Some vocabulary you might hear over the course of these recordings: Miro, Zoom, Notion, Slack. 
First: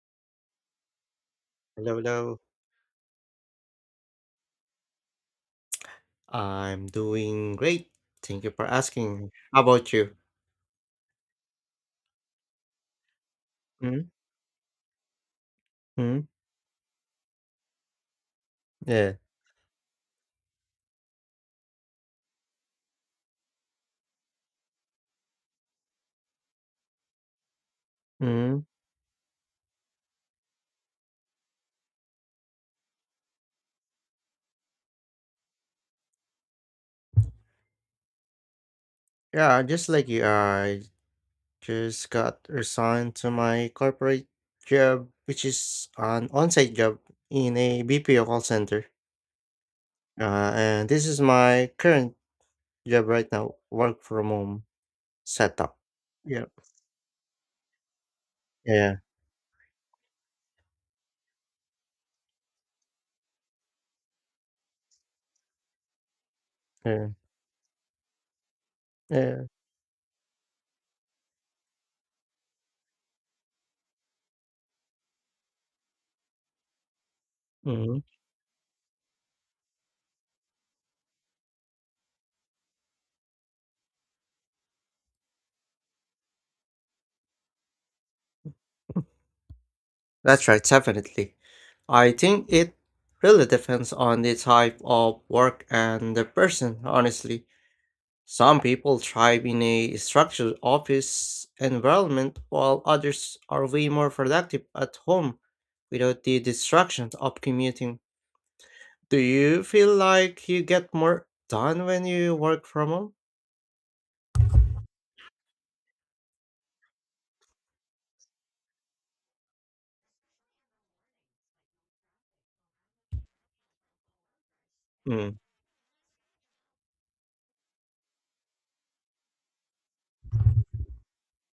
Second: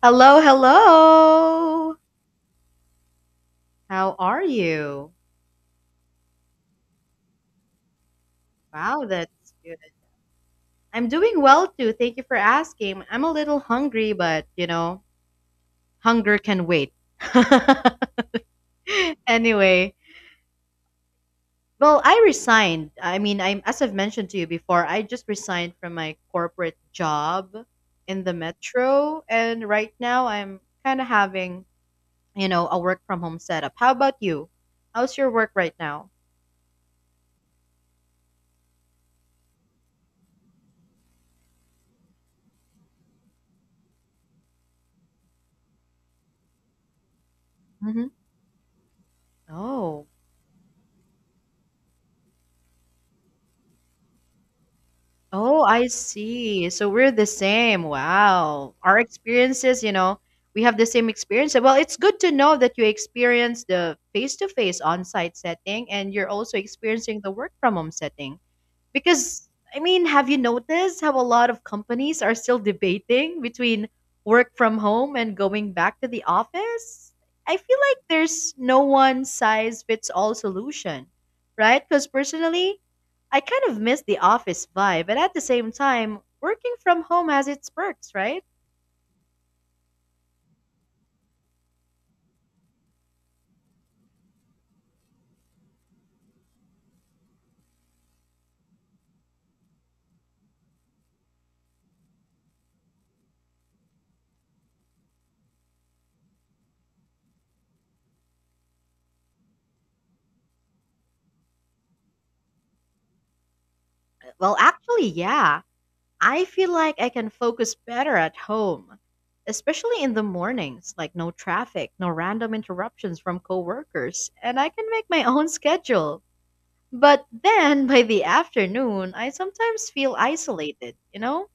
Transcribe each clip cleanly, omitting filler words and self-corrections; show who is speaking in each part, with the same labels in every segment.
Speaker 1: Hello, hello.
Speaker 2: Hello, hello.
Speaker 1: How are you?
Speaker 2: I'm doing great. Thank you for
Speaker 1: Wow,
Speaker 2: asking.
Speaker 1: that's
Speaker 2: How
Speaker 1: good.
Speaker 2: about you?
Speaker 1: I'm doing well too. Thank you for asking. I'm a little hungry, but you know,
Speaker 2: Mm-hmm.
Speaker 1: hunger can wait.
Speaker 2: Yeah.
Speaker 1: Anyway, well, I resigned. I mean, I'm as I've mentioned to you before, I just resigned from my corporate job in the
Speaker 2: Hmm.
Speaker 1: metro, and right now I'm kind of having, you know, a work from home setup. How about you? How's your work right now?
Speaker 2: Yeah, just like you, I just got resigned to my corporate job, which is an on-site job in a
Speaker 1: Hmm.
Speaker 2: BPO call center.
Speaker 1: Oh.
Speaker 2: And this is my current job right now, work from home
Speaker 1: Oh,
Speaker 2: setup.
Speaker 1: I
Speaker 2: Yeah.
Speaker 1: see. So we're the same. Wow.
Speaker 2: Yeah.
Speaker 1: Our experiences, you know, we have the same experience. Well, it's good to know that you experience the face to face on site setting and you're also
Speaker 2: Yeah.
Speaker 1: experiencing the work from home setting. Because, I mean, have you noticed how a lot of companies are still debating between work from home and going back to the office? I feel like
Speaker 2: Yeah.
Speaker 1: there's no one size fits all solution, right? Because personally, I kind of miss the office vibe, but at the same time, working from home has its perks, right?
Speaker 2: That's right, definitely. I think it really depends on the type of work and the person, honestly. Some people thrive in a structured office environment, while others are way more productive at home without the distractions of commuting. Do you feel like you get more done when you work from home?
Speaker 1: Well, actually, yeah. I feel like I can focus better at home, especially in the mornings, like no traffic, no random interruptions from coworkers, and I can make my
Speaker 2: Mm.
Speaker 1: own schedule. But then by the afternoon, I sometimes feel isolated, you know?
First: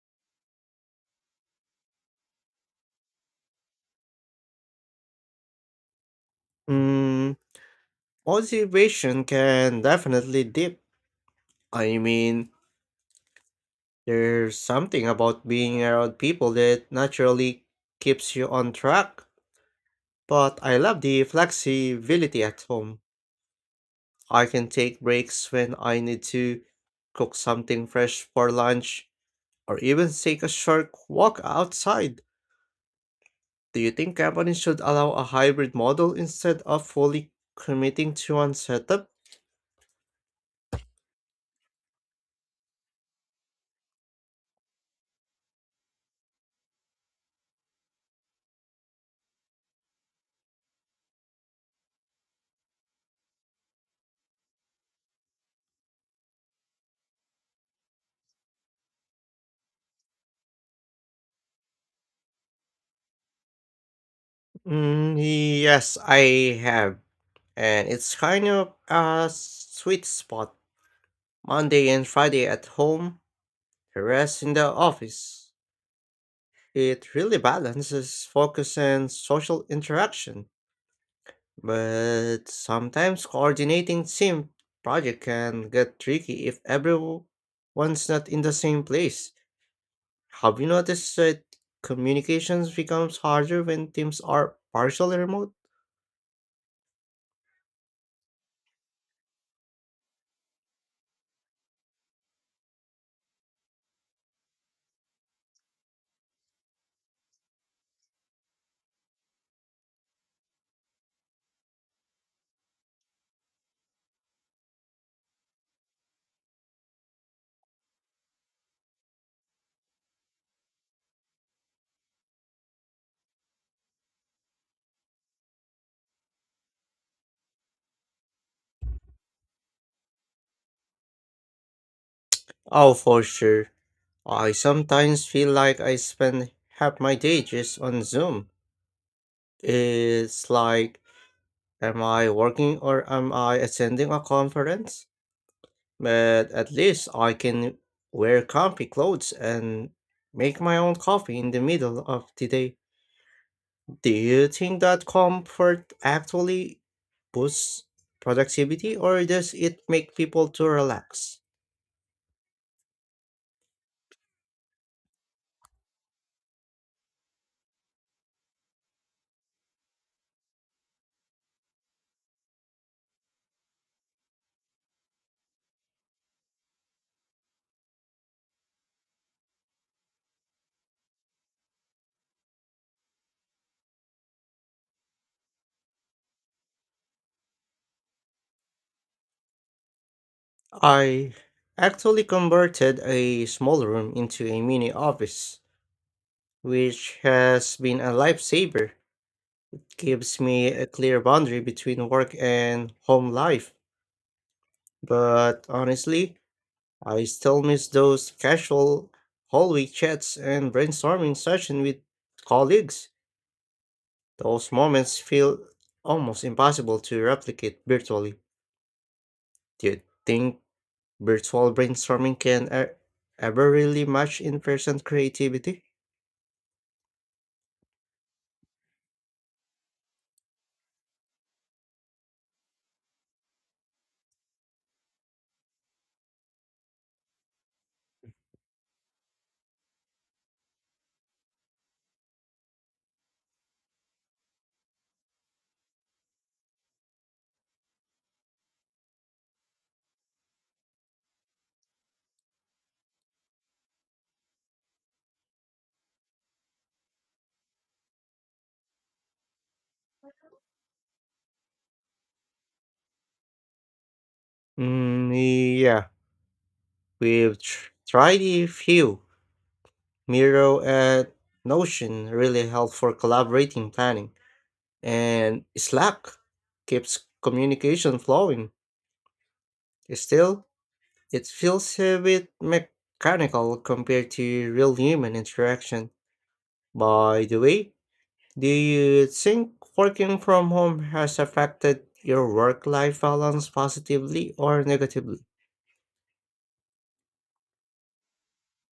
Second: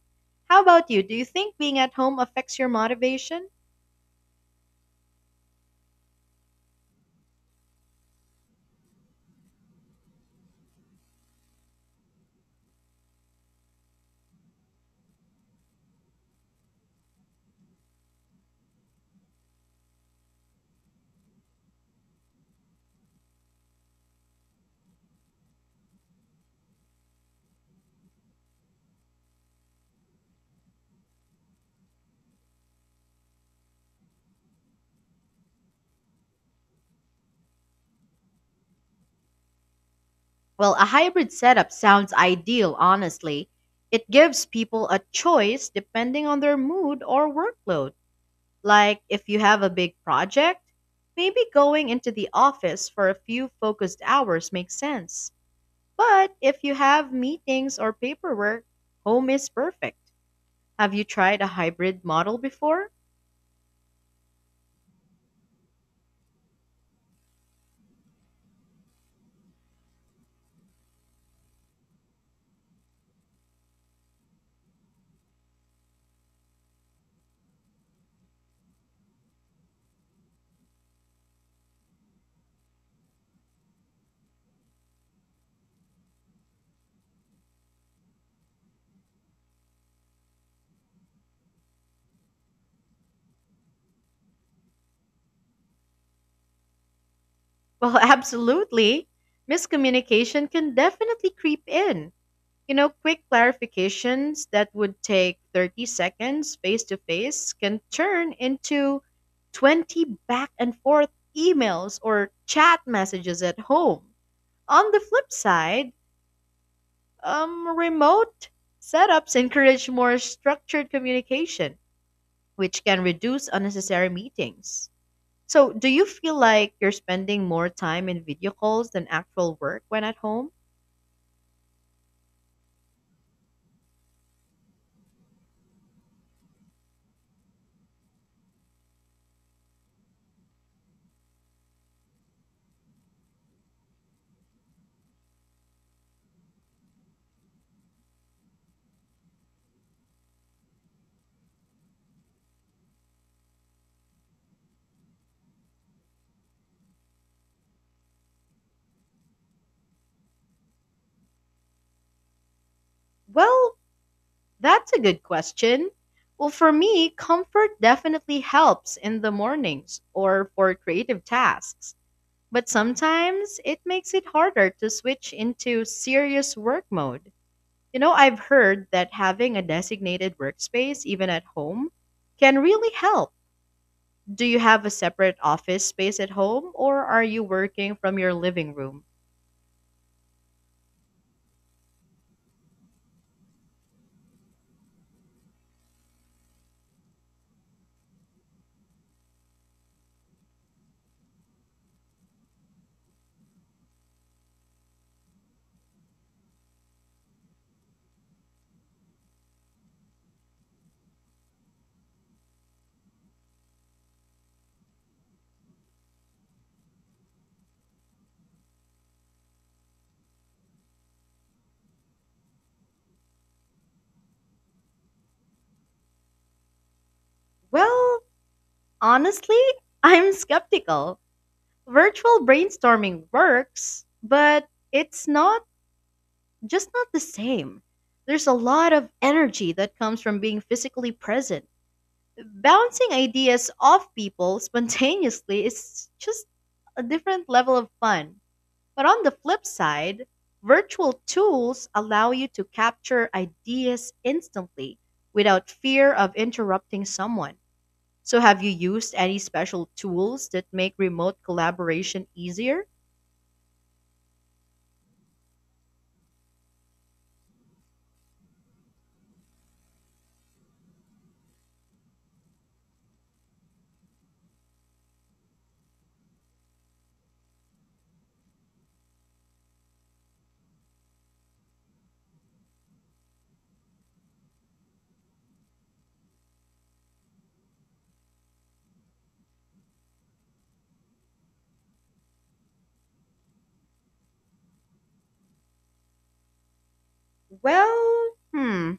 Speaker 1: How about you? Do you think being at home affects your motivation?
Speaker 2: Mm, Motivation can definitely dip. I mean, there's something about being around people that naturally keeps you on track. But I love the flexibility at home. I can take breaks when I need to, cook something fresh for lunch, or even take a short walk outside. Do you think companies should allow a hybrid model instead of fully committing to one setup?
Speaker 1: Well, a hybrid setup sounds ideal, honestly. It gives people a choice depending on their mood or workload. Like if you have a big project, maybe going into the office for a few focused hours makes sense. But if you have meetings or paperwork, home is perfect. Have you tried a hybrid model before?
Speaker 2: Yes, I have. And it's kind of a sweet spot. Monday and Friday at home. The rest in the office. It really balances focus and social interaction, but sometimes coordinating team project can get tricky if everyone's not in the same place. Have you noticed that communications becomes harder when teams are partially remote?
Speaker 1: Well, absolutely. Miscommunication can definitely creep in. You know, quick clarifications that would take 30 seconds face to face can turn into 20 back and forth emails or chat messages at home. On the flip side, remote setups encourage more structured communication, which can reduce unnecessary meetings. So, do you feel like you're spending more time in video calls than actual work when at home?
Speaker 2: Oh, for sure. I sometimes feel like I spend half my day just on Zoom. It's like, am I working or am I attending a conference? But at least I can wear comfy clothes and make my own coffee in the middle of the day. Do you think that comfort actually boosts productivity or does it make people to relax?
Speaker 1: Well, that's a good question. Well, for me, comfort definitely helps in the mornings or for creative tasks, but sometimes it makes it harder to switch into serious work mode. You know, I've heard that having a designated workspace, even at home, can really help. Do you have a separate office space at home or are you working from your living room?
Speaker 2: I actually converted a small room into a mini office, which has been a lifesaver. Gives me a clear boundary between work and home life. But honestly, I still miss those casual hallway chats and brainstorming session with colleagues. Those moments feel almost impossible to replicate virtually. Do you think virtual brainstorming can ever really match in person creativity?
Speaker 1: Well, honestly, I'm skeptical. Virtual brainstorming works, but it's not just not the same. There's a lot of energy that comes from being physically present. Bouncing ideas off people spontaneously is just a different level of fun. But on the flip side, virtual tools allow you to capture ideas instantly without fear of interrupting someone. So, have you used any special tools that make remote collaboration easier?
Speaker 2: Yeah, we've tried a few. Miro at Notion really help for collaborating planning, and Slack keeps communication flowing. Still, it feels a bit mechanical compared to real human interaction. By the way, do you think working from home has affected your work life balance positively or negatively?
Speaker 1: Well, hmm,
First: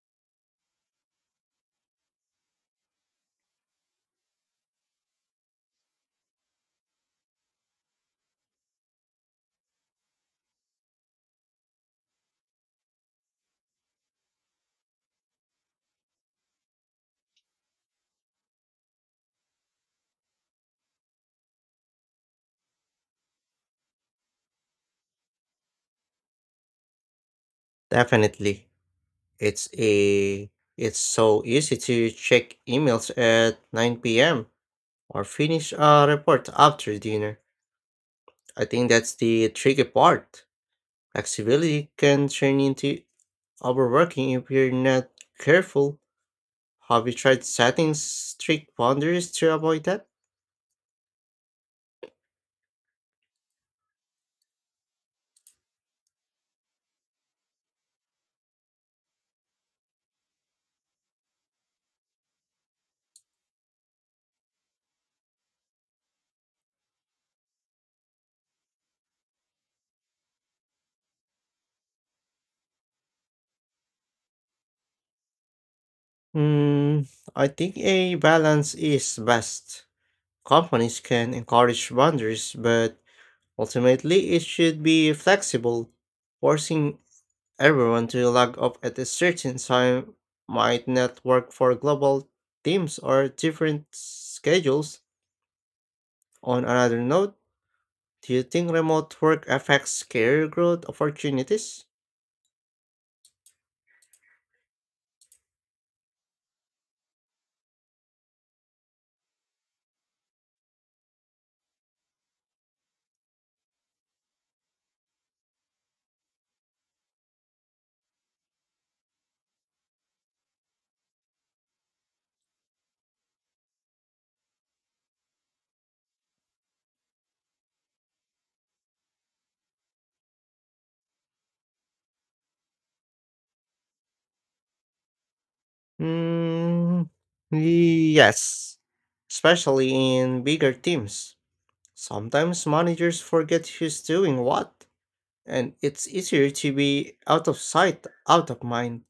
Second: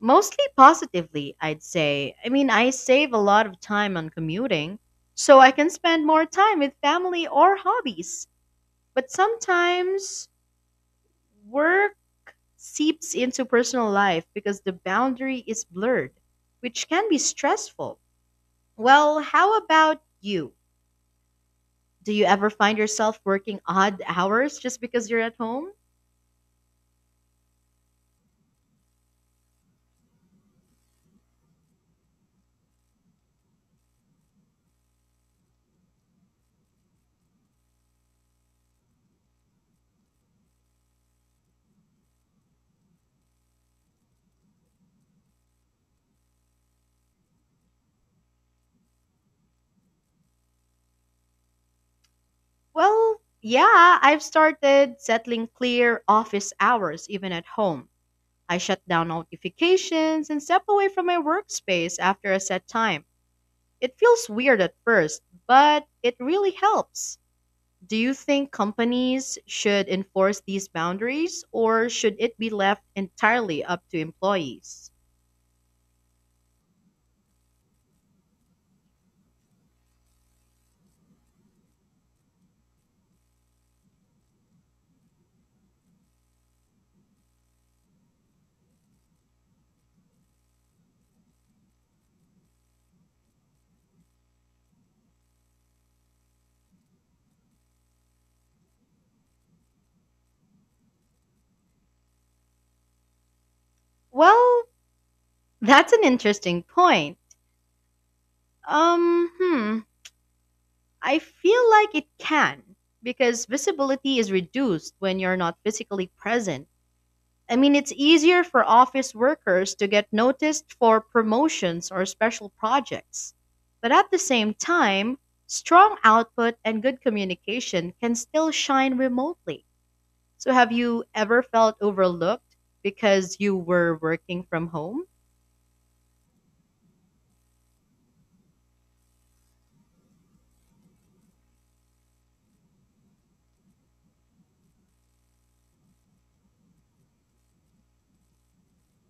Speaker 1: mostly positively, I'd say. I mean, I save a lot of time on commuting, so I can spend more time with family or hobbies. But sometimes work seeps into personal life because the boundary is blurred, which can be stressful. Well, how about you? Do you ever find yourself working odd hours just because you're at home?
Speaker 2: Definitely. It's a it's so easy to check emails at 9 p.m or finish a report after dinner. I think that's the tricky part. Flexibility can turn into overworking if you're not careful. Have you tried setting strict boundaries to avoid that?
Speaker 1: Well, yeah, I've started settling clear office hours even at home. I shut down notifications and step away from my workspace after a set time. It feels weird at first, but it really helps. Do you think companies should enforce these boundaries or should it be left entirely up to employees?
Speaker 2: Hmm, I think a balance is best. Companies can encourage boundaries, but ultimately it should be flexible. Forcing everyone to log off at a certain time might not work for global teams or different schedules. On another note, do you think remote work affects career growth opportunities?
Speaker 1: Well, that's an interesting point. Um, hmm, I feel like it can because visibility is reduced when you're not physically present. I mean, it's easier for office workers to get noticed for promotions or special projects. But at the same time, strong output and good communication can still shine remotely. So, have you ever felt overlooked because you were working from home?
Speaker 2: Mm, yes, especially in bigger teams. Sometimes managers forget who's doing what, and it's easier to be out of sight, out of mind.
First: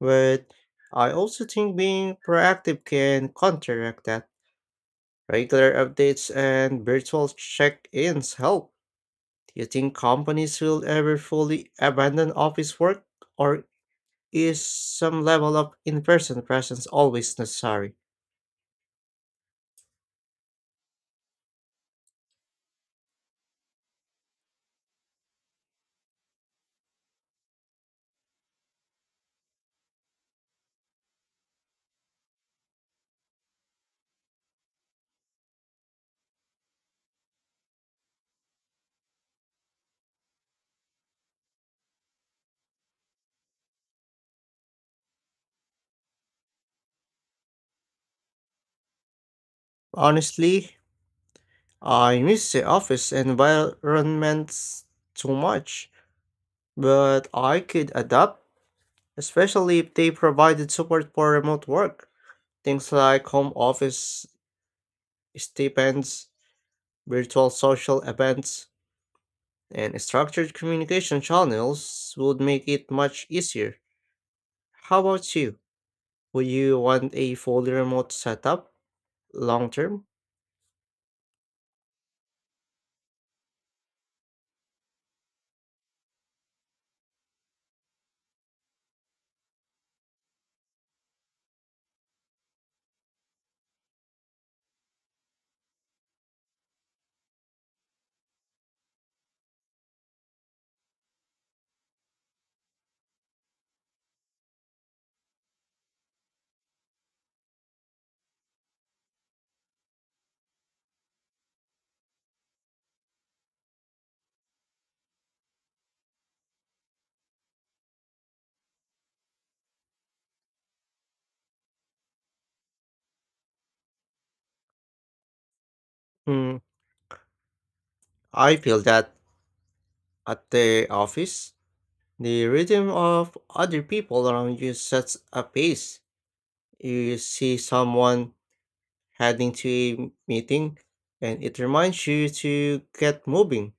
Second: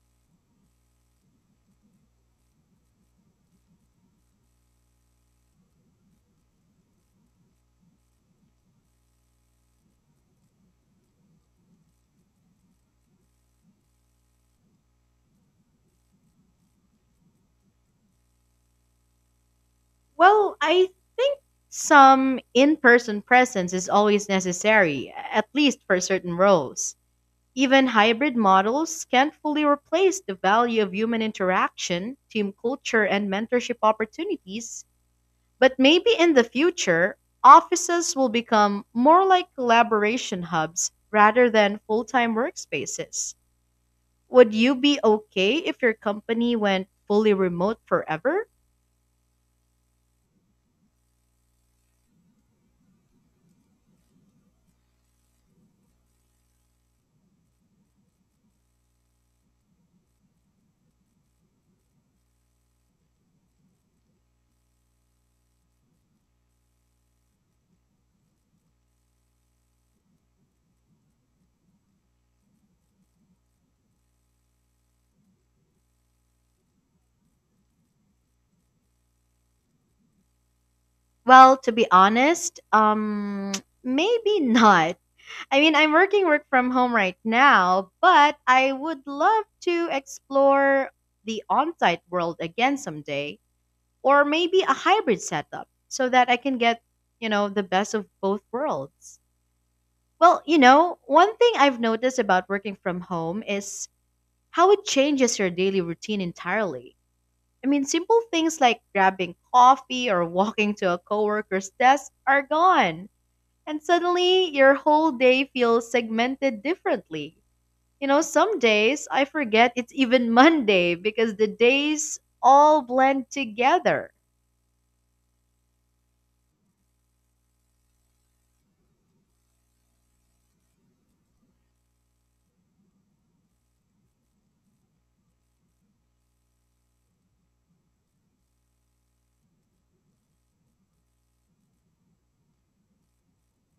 Speaker 2: But I also think being proactive can counteract that. Regular updates and virtual check ins help. Do you think companies will ever fully abandon office work, or is some level of in person presence always necessary?
Speaker 1: Well, I think some in person presence is always necessary, at least for certain roles. Even hybrid models can't fully replace the value of human interaction, team culture, and mentorship opportunities, but maybe in the future, offices will become more like collaboration hubs rather than full time workspaces. Would you be okay if your company went fully remote forever?
Speaker 2: Honestly, I miss the office environments too much, but I could adapt, especially if they provided support for remote work. Things like home office stipends, virtual social events, and structured communication channels would make it much easier. How about you? Would you want a fully remote setup long term?
Speaker 1: Well, to be honest, maybe not. I mean, I'm work from home right now, but I would love to explore the on site world again someday, or maybe a hybrid setup so that I can get, you know, the best of both worlds. Well, you know, one thing I've noticed about working from home is how it changes your daily routine entirely. I mean, simple things like grabbing coffee or walking to a coworker's desk are gone. And suddenly, your whole day feels segmented differently. You know, some days I forget it's even Monday because the days all blend together.
Speaker 2: Hmm, I feel that at the office, the rhythm of other people around you sets a pace. You see someone heading to a meeting, and it reminds you to get moving.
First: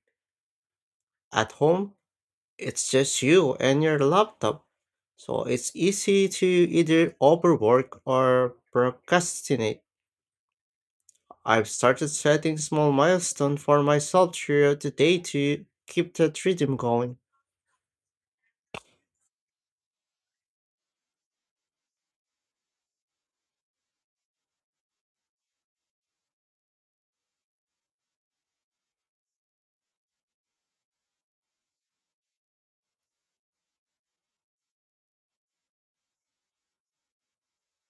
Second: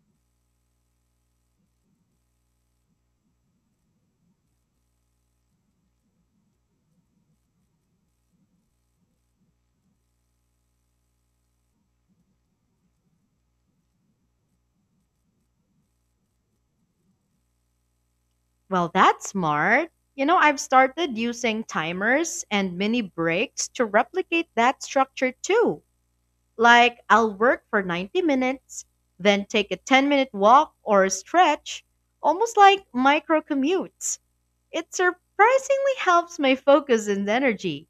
Speaker 2: At home, it's just you and your laptop, so it's easy to either overwork or procrastinate. I've started setting small milestones for myself throughout the day to keep that rhythm going.
Speaker 1: Well, that's smart. You know, I've started using timers and mini breaks to replicate that structure too. Like, I'll work for 90 minutes, then take a 10-minute walk or a stretch, almost like micro commutes. It surprisingly helps my focus and energy.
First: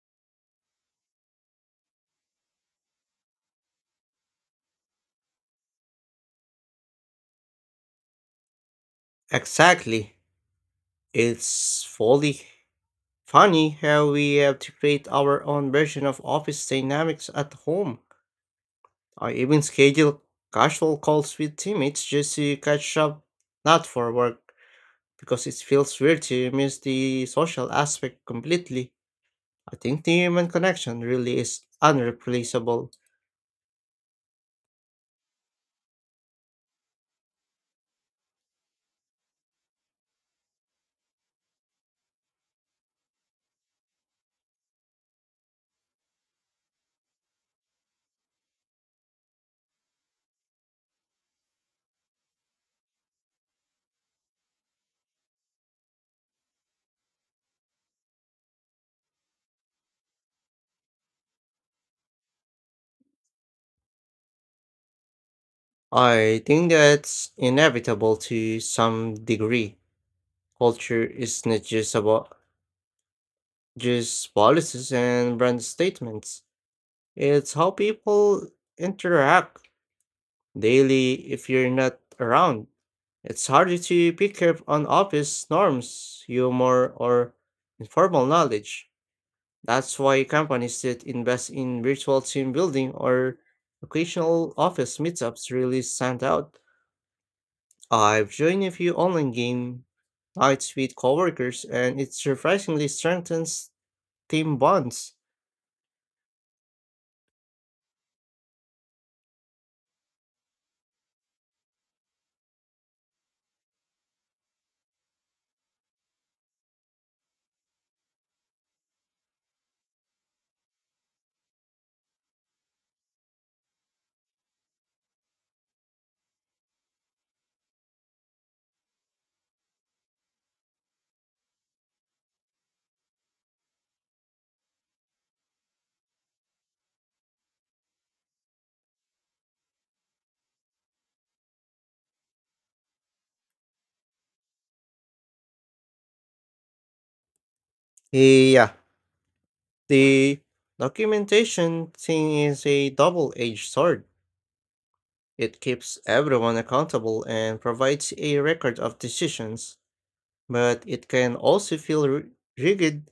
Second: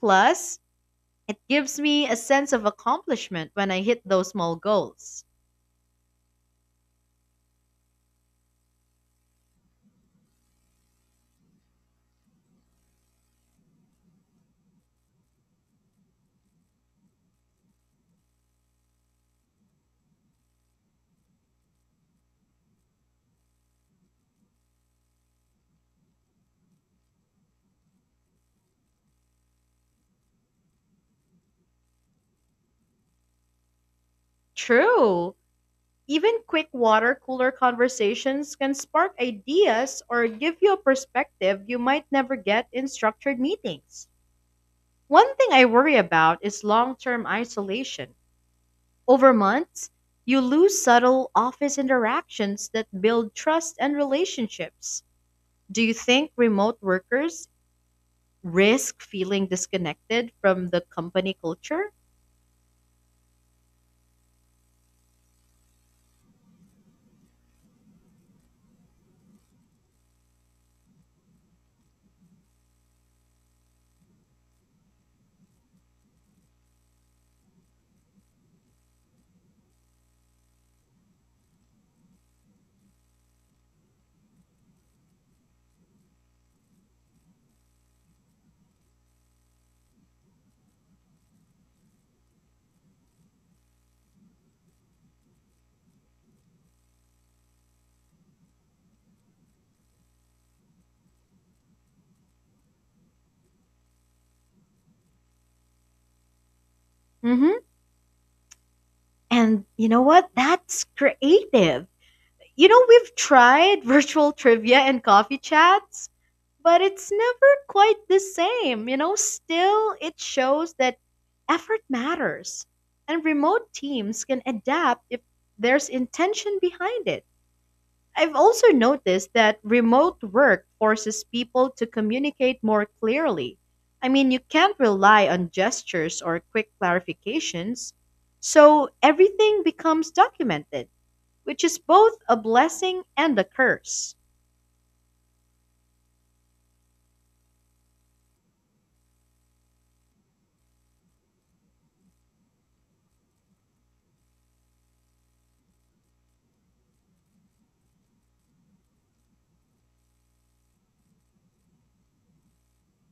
Speaker 1: Plus, it gives me a sense of accomplishment when I hit those small goals.
Speaker 2: Exactly. It's fully funny how we have to create our own version of office dynamics at home. I even schedule casual calls with teammates just to catch up, not for work, because it feels weird to miss the social aspect completely. I think the human connection really is unreplaceable.
Speaker 1: True. Even quick water cooler conversations can spark ideas or give you a perspective you might never get in structured meetings. One thing I worry about is long term isolation. Over months, you lose subtle office interactions that build trust and relationships. Do you think remote workers risk feeling disconnected from the company culture?
Speaker 2: I think that's inevitable to some degree. Culture is not just about just policies and brand statements. It's how people interact daily if you're not around. It's harder to pick up on office norms, humor, or informal knowledge. That's why companies that invest in virtual team building or occasional office meetups really stand out. I've joined a few online game nights with coworkers, and it surprisingly strengthens team bonds.
Speaker 1: Hmm. And you know what? That's creative. You know, we've tried virtual trivia and coffee chats, but it's never quite the same. You know, still, it shows that effort matters. And remote teams can adapt if there's intention behind it. I've also noticed that remote work forces people to communicate more clearly. I mean, you can't rely on gestures or quick clarifications, so everything becomes documented, which is both a blessing and a curse.
Speaker 2: Yeah, the documentation thing is a double edged sword. It keeps everyone accountable and provides a record of decisions, but it can also feel rigid.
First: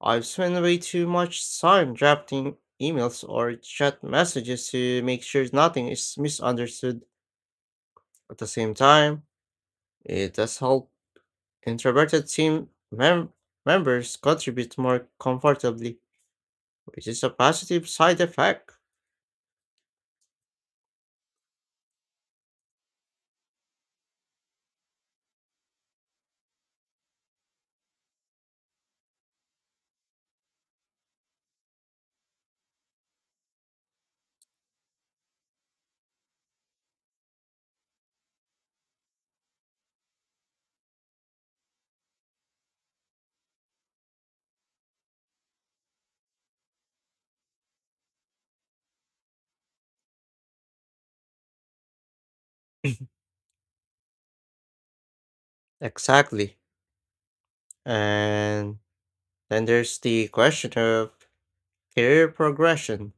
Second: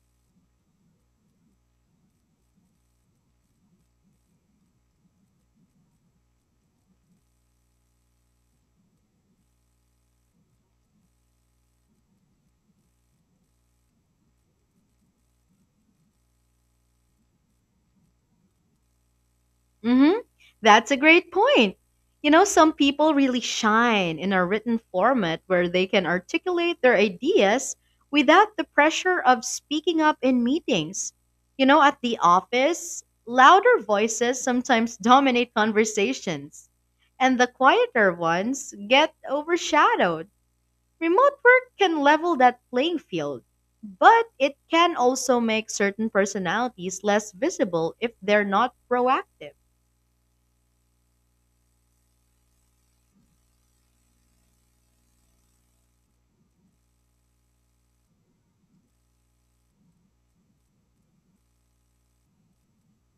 Speaker 2: I've spent way too much time drafting emails or chat messages to make sure nothing is misunderstood. At the same time, it does help introverted team members contribute more comfortably, which is a positive side effect.
Speaker 1: Hmm. That's a great point. You know, some people really shine in a written format where they can articulate their ideas without the pressure of speaking up in meetings. You know, at the office, louder voices sometimes dominate conversations, and the quieter ones get overshadowed. Remote work can level that playing field, but it can also make certain personalities less visible if they're not proactive.
Speaker 2: Exactly. And then there's the question of career progression.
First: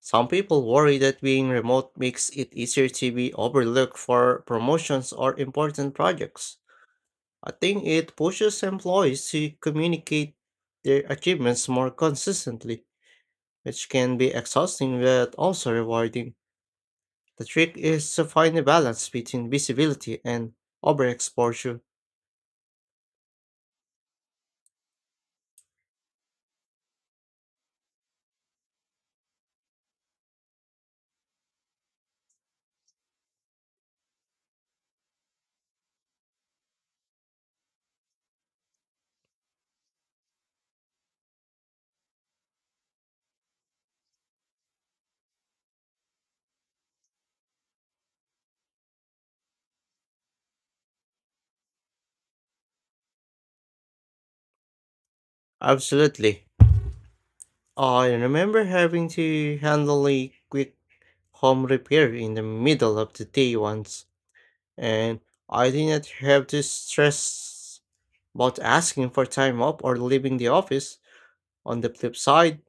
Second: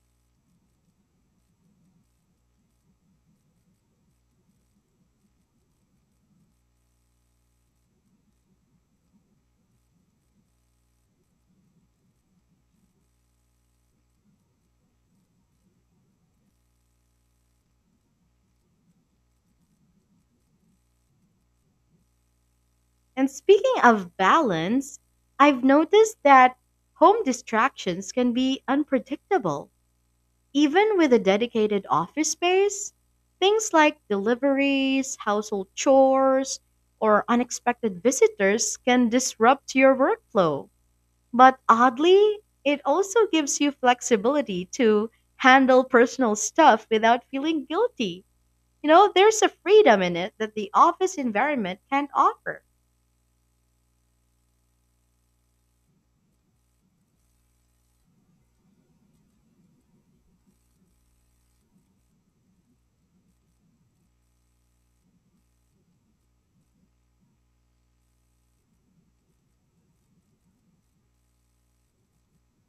Speaker 2: Some people worry that being remote makes it easier to be overlooked for promotions or important projects. I think it pushes employees to communicate their achievements more consistently, which can be exhausting but also rewarding. The trick is to find a balance between visibility and overexposure.
Speaker 1: And speaking of balance, I've noticed that home distractions can be unpredictable. Even with a dedicated office space, things like deliveries, household chores, or unexpected visitors can disrupt your workflow. But oddly, it also gives you flexibility to handle personal stuff without feeling guilty. You know, there's a freedom in it that the office environment can't offer.
Speaker 2: Absolutely. I remember having to handle a quick home repair in the middle of the day once, and I didn't have to stress about asking for time off or leaving the office. On the flip side,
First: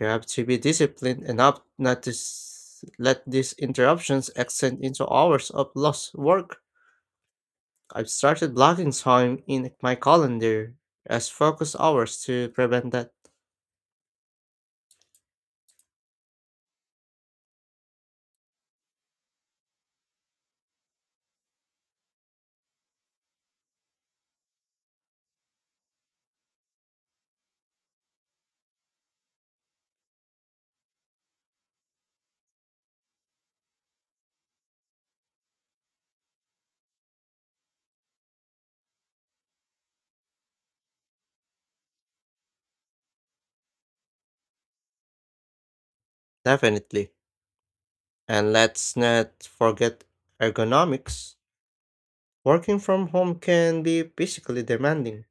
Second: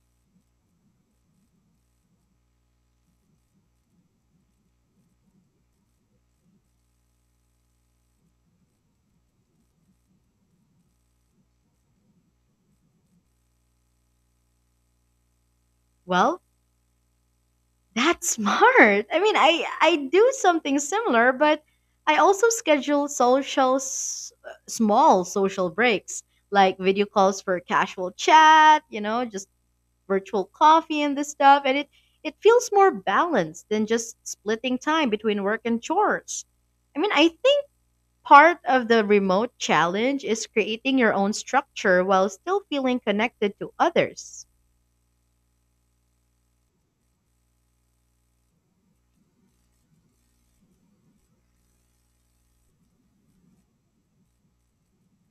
Speaker 2: you have to be disciplined enough not to let these interruptions extend into hours of lost work. I've started blocking time in my calendar as focus hours to prevent that.
Speaker 1: Well, that's smart. I mean, I do something similar, but I also schedule small social breaks, like video calls for casual chat, you know, just virtual coffee and this stuff, and it feels more balanced than just splitting time between work and chores. I mean, I think part of the remote challenge is creating your own structure while still feeling connected to others.
Speaker 2: Definitely. And let's not forget ergonomics. Working from home can be physically demanding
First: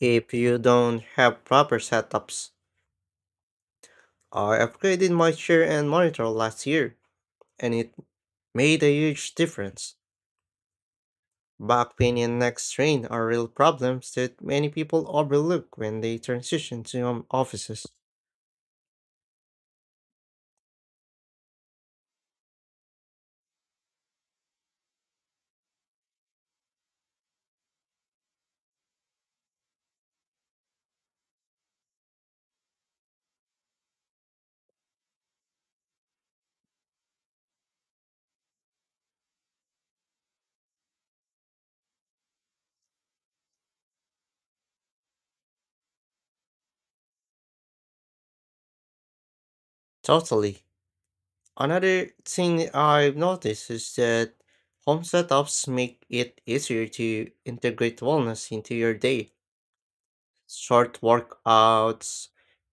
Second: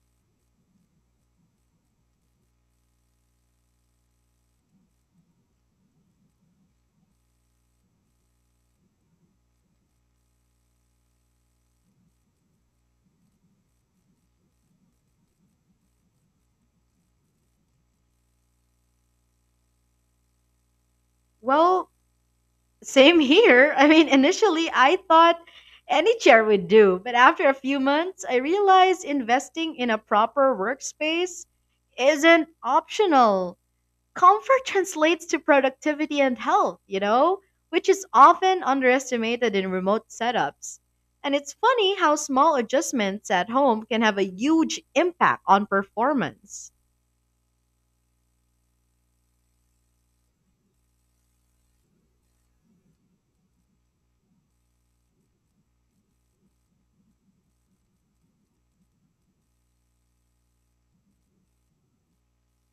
Speaker 2: if you don't have proper setups. I upgraded my chair and monitor last year, and it made a huge difference. Back pain and neck strain are real problems that many people overlook when they transition to home offices.
Speaker 1: Well, same here. I mean, initially I thought any chair would do, but after a few months, I realized investing in a proper workspace isn't optional. Comfort translates to productivity and health, you know, which is often underestimated in remote setups. And it's funny how small adjustments at home can have a huge impact on performance.
Speaker 2: Totally. Another thing I've noticed is that home setups make it easier to integrate wellness into your day. Short workouts,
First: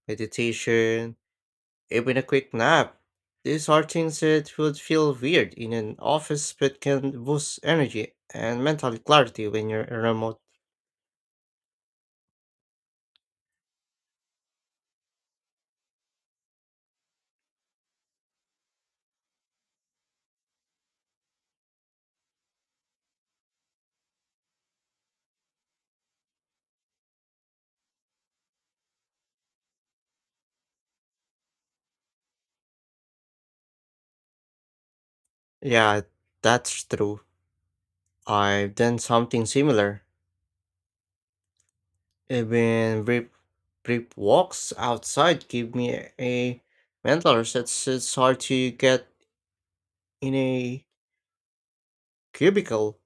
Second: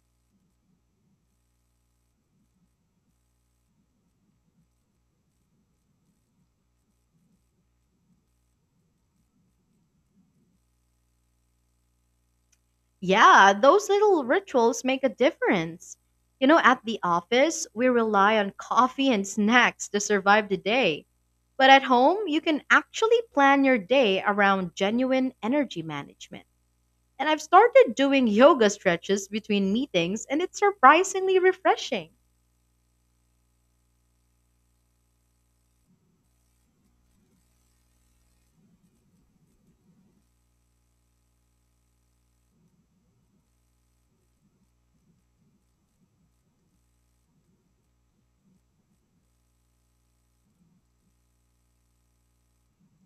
Speaker 2: meditation, even a quick nap. These are things that would feel weird in an office but can boost energy and mental clarity when you're remote.
Speaker 1: Yeah, those little rituals make a difference. You know, at the office, we rely on coffee and snacks to survive the day. But at home, you can actually plan your day around genuine energy management. And I've started doing yoga stretches between meetings, and it's surprisingly refreshing.
Speaker 2: Yeah, that's true. I've done something similar. Even brief walks outside give me a mental reset. So it's hard to get in a cubicle,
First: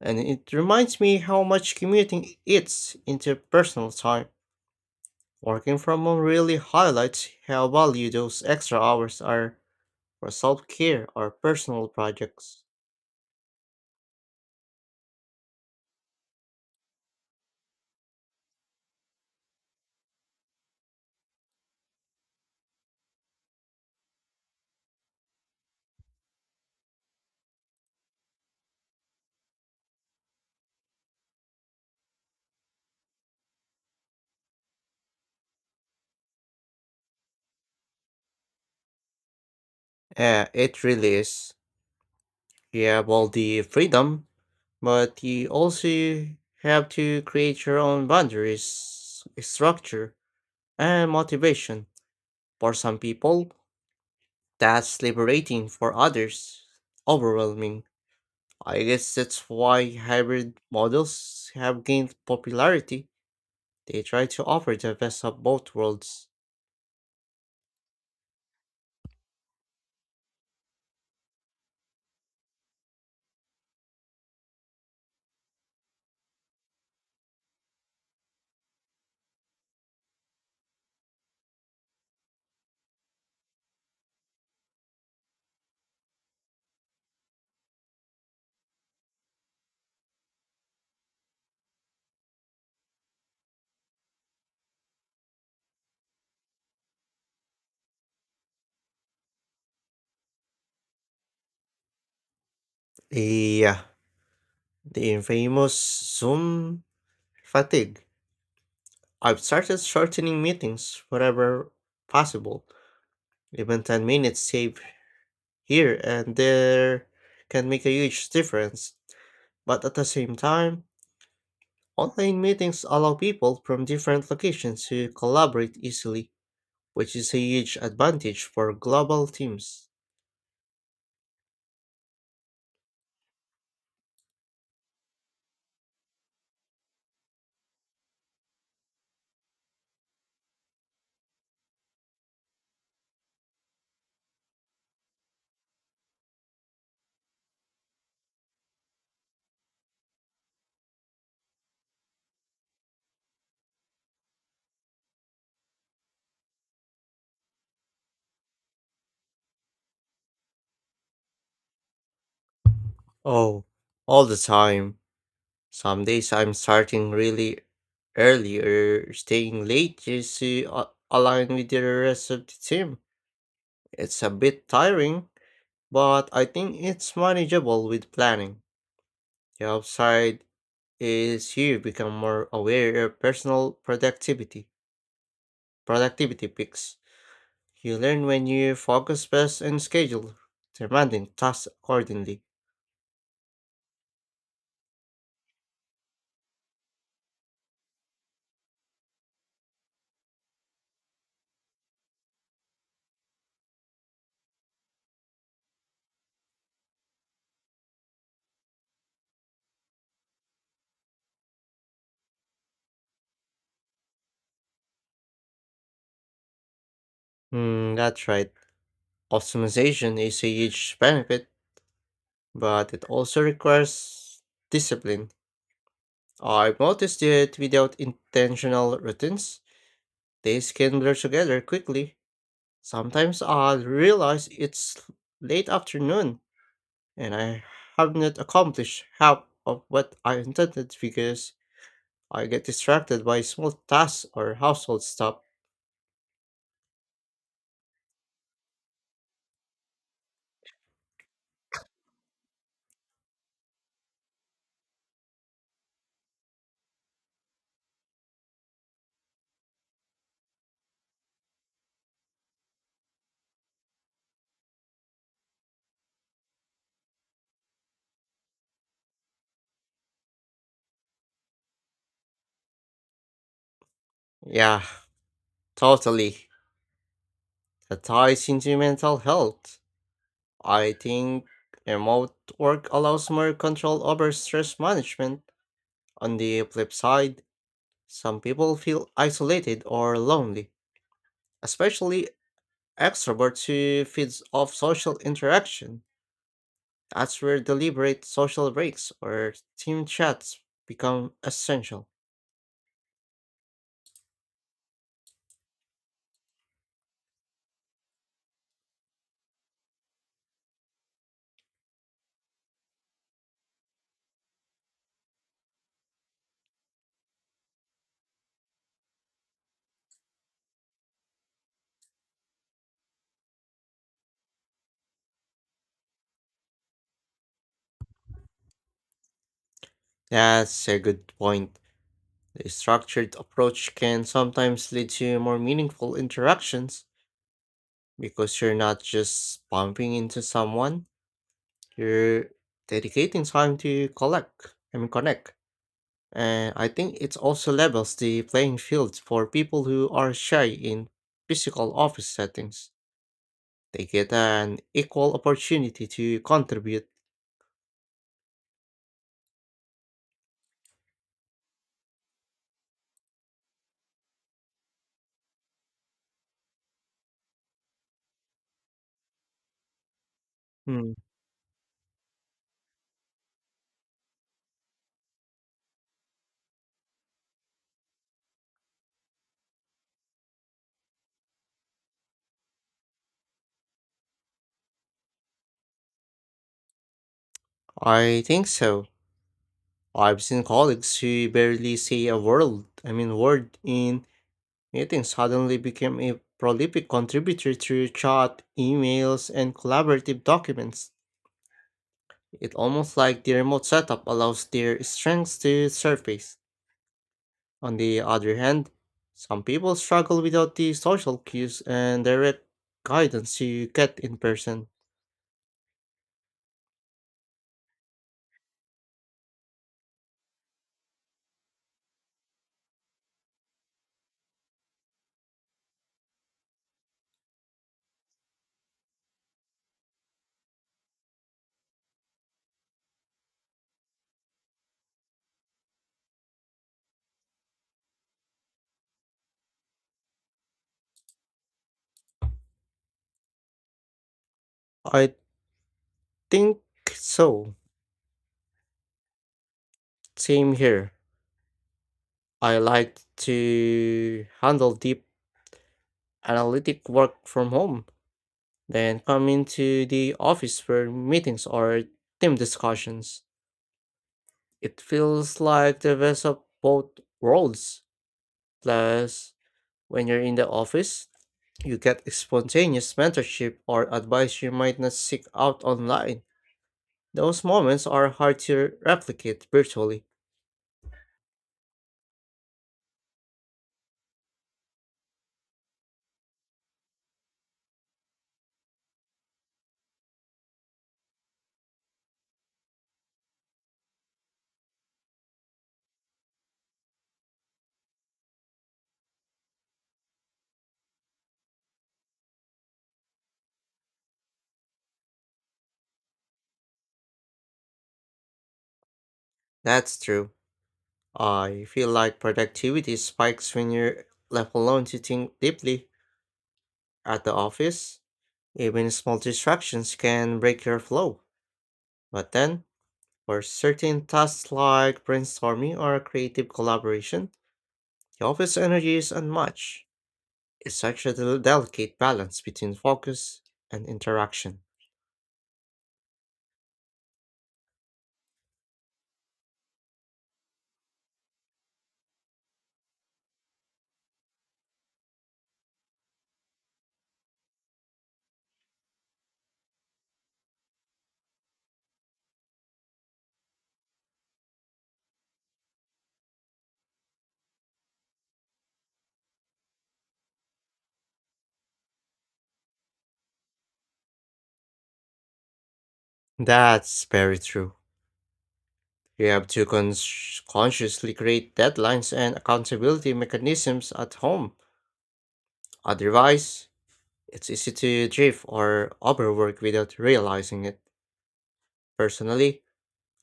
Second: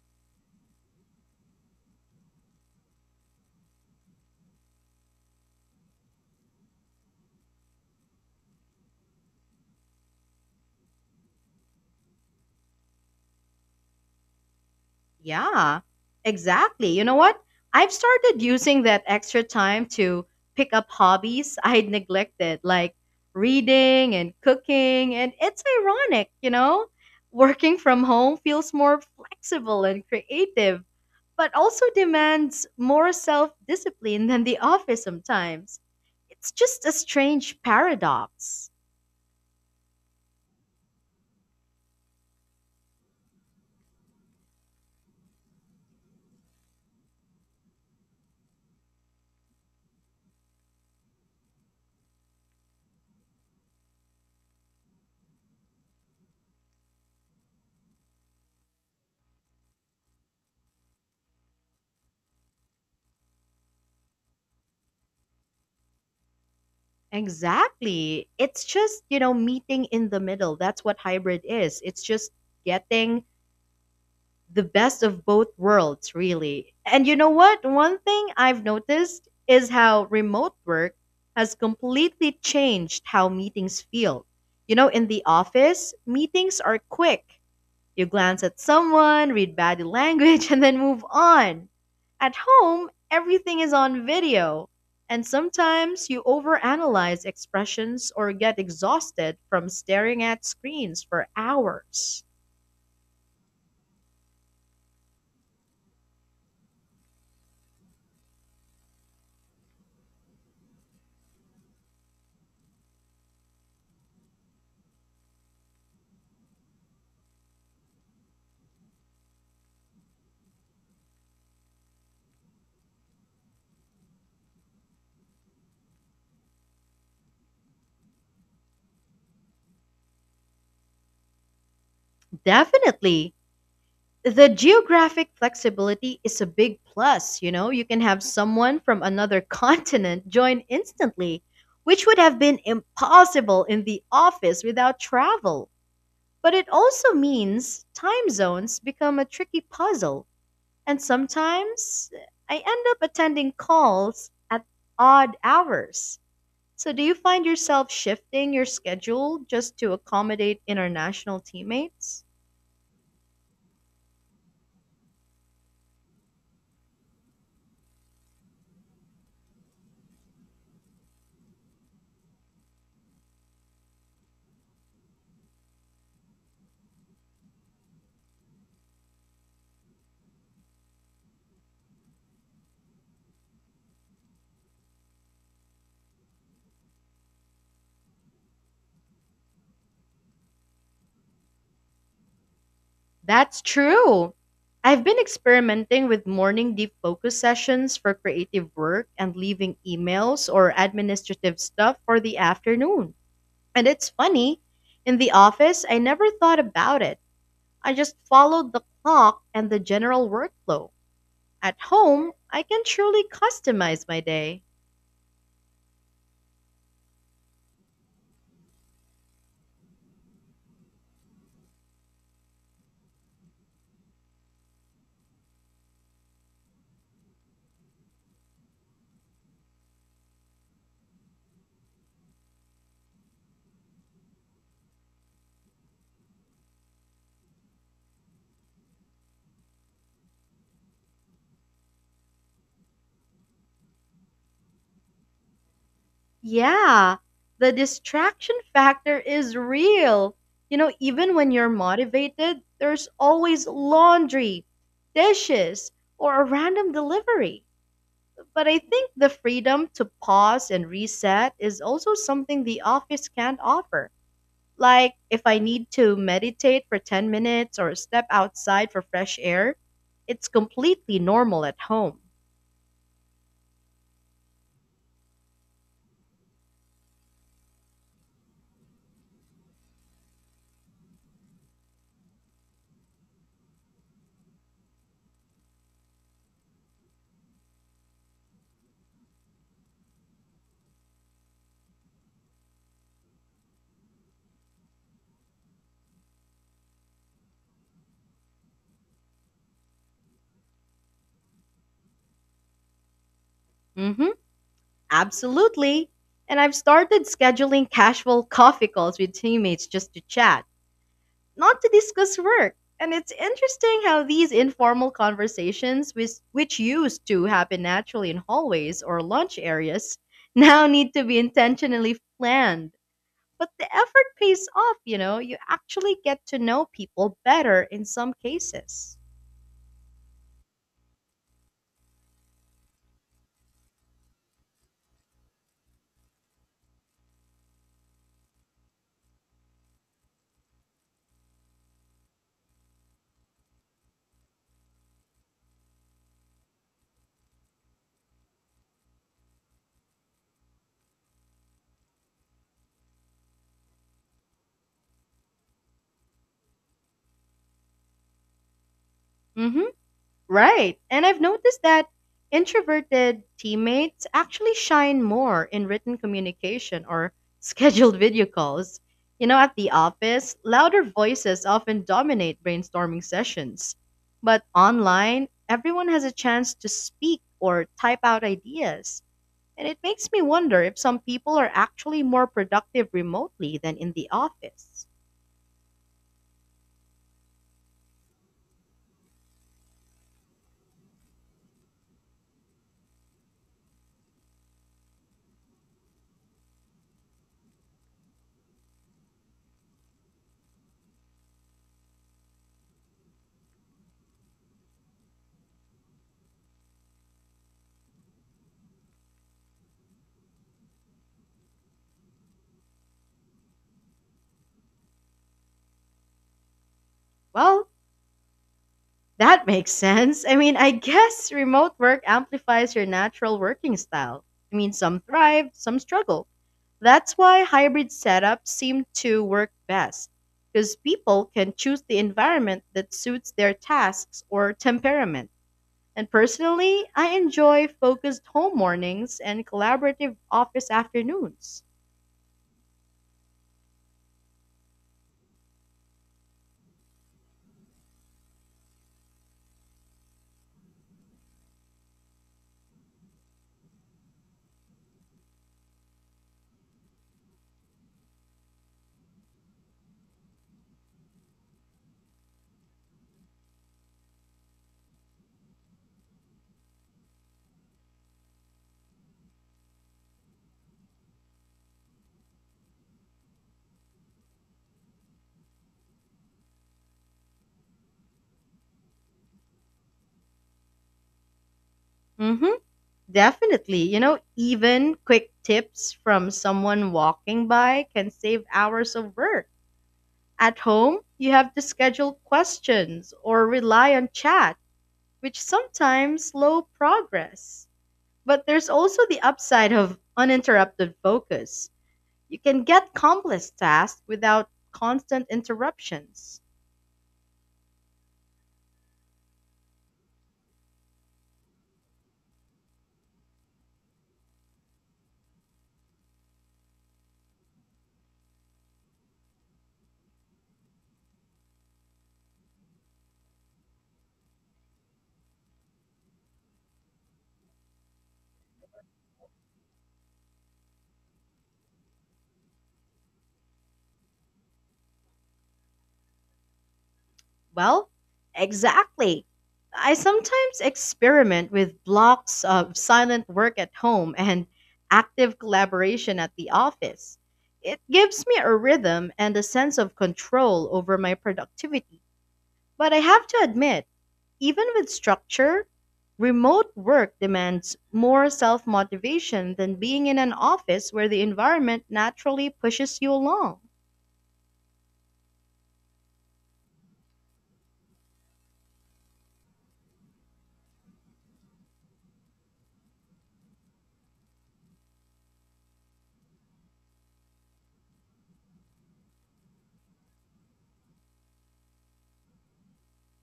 Speaker 2: and it reminds me how much commuting eats into personal time. Working from home really highlights how valuable those extra hours are for self care or personal projects.
Speaker 1: Yeah, exactly. You know what? I've started using that extra time to pick up hobbies I'd neglected, like reading and cooking. And it's ironic, you know? Working from home feels more flexible and creative, but also demands more self discipline than the office sometimes. It's just a strange paradox.
Speaker 2: Yeah, it really is. You have all the freedom, but you also have to create your own boundaries, structure, and motivation. For some people, that's liberating, for others, overwhelming. I guess that's why hybrid models have gained popularity. They try to offer the best of both worlds.
Speaker 1: Exactly. It's just, you know, meeting in the middle. That's what hybrid is. It's just getting the best of both worlds, really. And you know what? One thing I've noticed is how remote work has completely changed how meetings feel. You know, in the office, meetings are quick. You glance at someone, read body language, and then move on. At home, everything is on video. And sometimes you overanalyze expressions or get exhausted from staring at screens for hours.
Speaker 2: The, uh, the infamous Zoom fatigue. I've started shortening meetings wherever possible. Even 10 minutes saved here and there can make a huge difference. But at the same time, online meetings allow people from different locations to collaborate easily, which is a huge advantage for global teams.
Speaker 1: Definitely. The geographic flexibility is a big plus. You know, you can have someone from another continent join instantly, which would have been impossible in the office without travel. But it also means time zones become a tricky puzzle, and sometimes I end up attending calls at odd hours. So, do you find yourself shifting your schedule just to accommodate international teammates?
Speaker 2: Oh, all the time. Some days I'm starting really early or staying late just to align with the rest of the team. It's a bit tiring, but I think it's manageable with planning. The upside is you become more aware of personal productivity peaks. You learn when you focus best and schedule demanding tasks accordingly.
Speaker 1: That's true. I've been experimenting with morning deep focus sessions for creative work and leaving emails or administrative stuff for the afternoon. And it's funny, in the office, I never thought about it. I just followed the clock and the general workflow. At home, I can truly customize my day.
Speaker 2: That's right. Optimization is a huge benefit, but it also requires discipline. I've noticed that without intentional routines, days can blur together quickly. Sometimes I realize it's late afternoon and I have not accomplished half of what I intended because I get distracted by small tasks or household stuff.
Speaker 1: Yeah, the distraction factor is real. Even when you're motivated, there's always laundry, dishes, or a random delivery. But I think the freedom to pause and reset is also something the office can't offer. Like, if I need to meditate for 10 minutes or step outside for fresh air, it's completely normal at home.
Speaker 2: Yeah, totally. That ties into mental health. I think remote work allows more control over stress management. On the flip side, some people feel isolated or lonely, especially extroverts who feeds off social interaction. That's where deliberate social breaks or team chats become essential.
Speaker 1: Hmm. Absolutely. And I've started scheduling casual coffee calls with teammates just to chat, not to discuss work. And it's interesting how these informal conversations, which used to happen naturally in hallways or lunch areas, now need to be intentionally planned. But the effort pays off, you actually get to know people better in some cases.
Speaker 2: That's a good point. The structured approach can sometimes lead to more meaningful interactions because you're not just bumping into someone, you're dedicating time to collect, I mean, connect. And I think it also levels the playing field for people who are shy in physical office settings. They get an equal opportunity to contribute.
Speaker 1: Mm hmm. Right. And I've noticed that introverted teammates actually shine more in written communication or scheduled video calls. You know, at the office, louder
Speaker 2: Hmm.
Speaker 1: voices often dominate brainstorming sessions. But online, everyone has a chance to speak or type out ideas. And it makes me wonder if some people are actually more productive remotely than in the office.
Speaker 2: I think so. I've seen colleagues who barely say a word, I mean word in meetings suddenly became a prolific contributor through chat, emails, and collaborative documents. It's almost like the remote setup allows their strengths to surface. On the other hand, some people struggle without the social cues and direct guidance you get in person.
Speaker 1: Well, that makes sense. I mean, I guess remote work amplifies your natural working style. I mean, some thrive, some struggle. That's why hybrid setups seem to work best, because people can choose the environment that suits their tasks or temperament. And personally, I enjoy focused home mornings and collaborative office afternoons.
Speaker 2: I think so. Same here. I like to handle deep analytic work from home, then come into the office for meetings or team discussions. It feels like the best of both worlds. Plus, when you're in the office, you get spontaneous mentorship or advice you might not seek out online. Those moments are hard to replicate virtually.
Speaker 1: Mm-hmm, definitely. Even quick tips from someone walking by can save hours of work. At home, you have to schedule questions or rely on chat, which sometimes slow progress. But there's also the upside of uninterrupted focus. You can get complex tasks without constant interruptions.
Speaker 2: That's true. I feel like productivity spikes when you're left alone to think deeply. At the office, even small distractions can break your flow. But then, for certain tasks like brainstorming or creative collaboration, the office energy is unmatched. It's such a delicate balance between focus and interaction.
Speaker 1: Well, exactly. I sometimes experiment with blocks of silent work at home and active collaboration at the office. It gives me a rhythm and a sense of control over my productivity. But I have to admit, even with structure, remote work demands more self motivation than being in an office where the environment naturally pushes you along.
Speaker 2: That's very true. We have to consciously create deadlines and accountability mechanisms at home. Otherwise, it's easy to drift or overwork without realizing it. Personally,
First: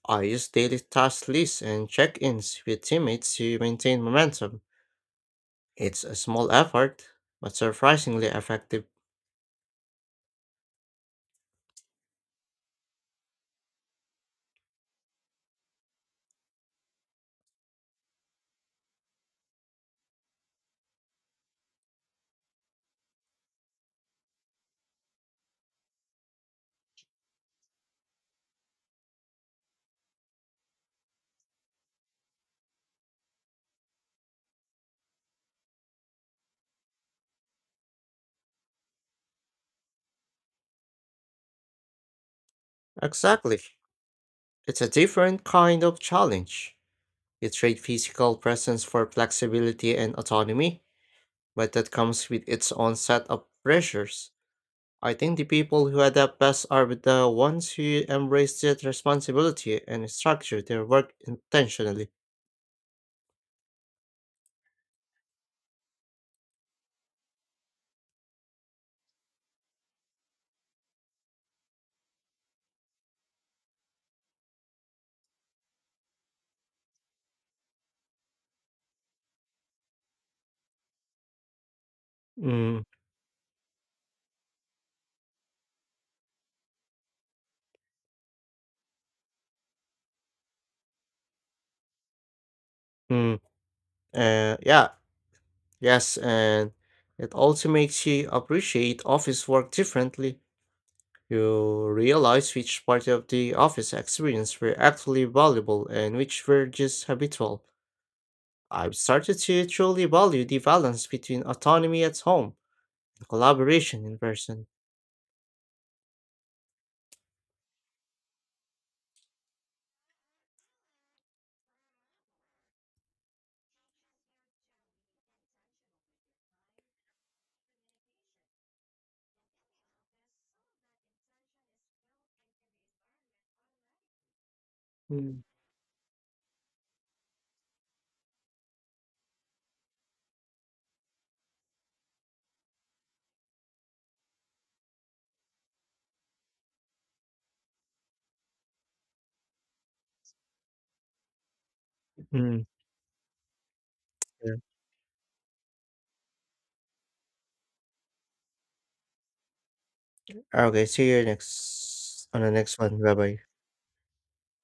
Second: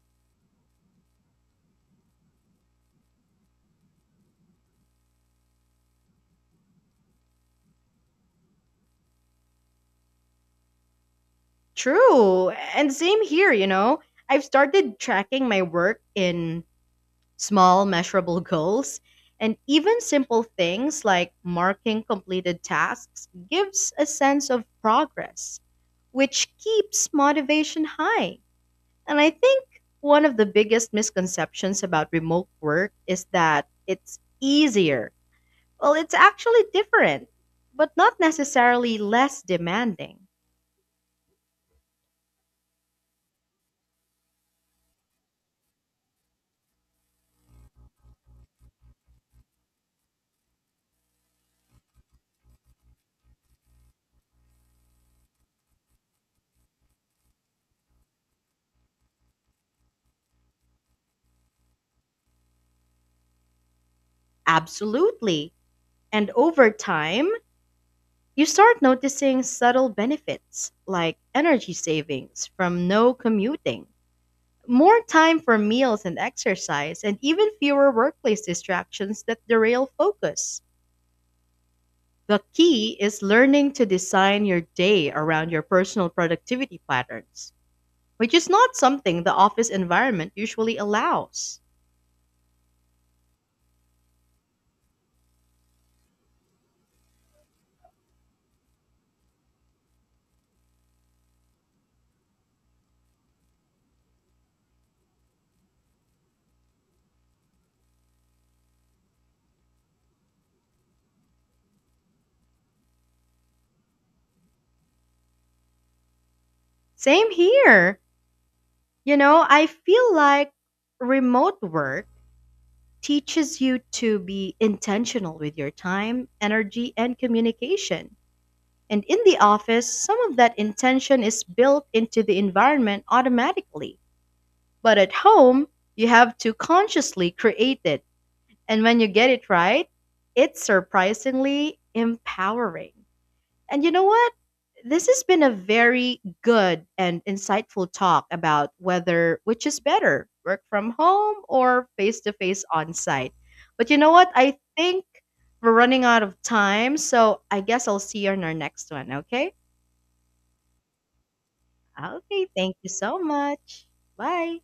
Speaker 2: I use daily task lists and check ins with teammates to maintain momentum. It's a small effort, but surprisingly effective.
Speaker 1: True. And same here. I've started tracking my work in small, measurable goals, and even simple things like marking completed tasks gives a sense of progress, which keeps motivation high. And I think one of the biggest misconceptions about remote work is that it's easier. Well, it's actually different, but not necessarily less demanding.
Speaker 2: Exactly. It's a different kind of challenge. You trade physical presence for flexibility and autonomy, but that comes with its own set of pressures. I think the people who adapt best are the ones who embrace that responsibility and structure their work intentionally.
Speaker 1: Absolutely. And over time, you start noticing subtle benefits like energy savings from no commuting, more time for meals and exercise, and even fewer workplace distractions that derail focus. The
Speaker 2: Mm-hmm.
Speaker 1: key is learning to design your day around your personal productivity patterns, which is not something the office environment usually allows.
Speaker 2: Yeah, yes, and it also makes you appreciate office work differently. You realize which part of the office experience were actually valuable and which were just habitual. I've started to truly value the balance between autonomy at home and collaboration in person.
Speaker 1: Same here. I feel like remote work teaches you to be intentional with your time, energy, and communication. And in the office, some of that intention is built into the environment automatically. But at
Speaker 2: Mm,
Speaker 1: home, you have to consciously create it. And when you get it right, it's surprisingly empowering. And you know what? This has been a very good and insightful talk about whether which is better, work from home or face to face
Speaker 2: mm,
Speaker 1: on site. But you know what?
Speaker 2: yeah.
Speaker 1: I think we're running out of time, so I guess I'll see you on our next one, okay?
Speaker 2: Ah, okay, see you next on
Speaker 1: Okay,
Speaker 2: the
Speaker 1: thank
Speaker 2: next
Speaker 1: you
Speaker 2: one.
Speaker 1: so
Speaker 2: Bye-bye.
Speaker 1: much. Bye.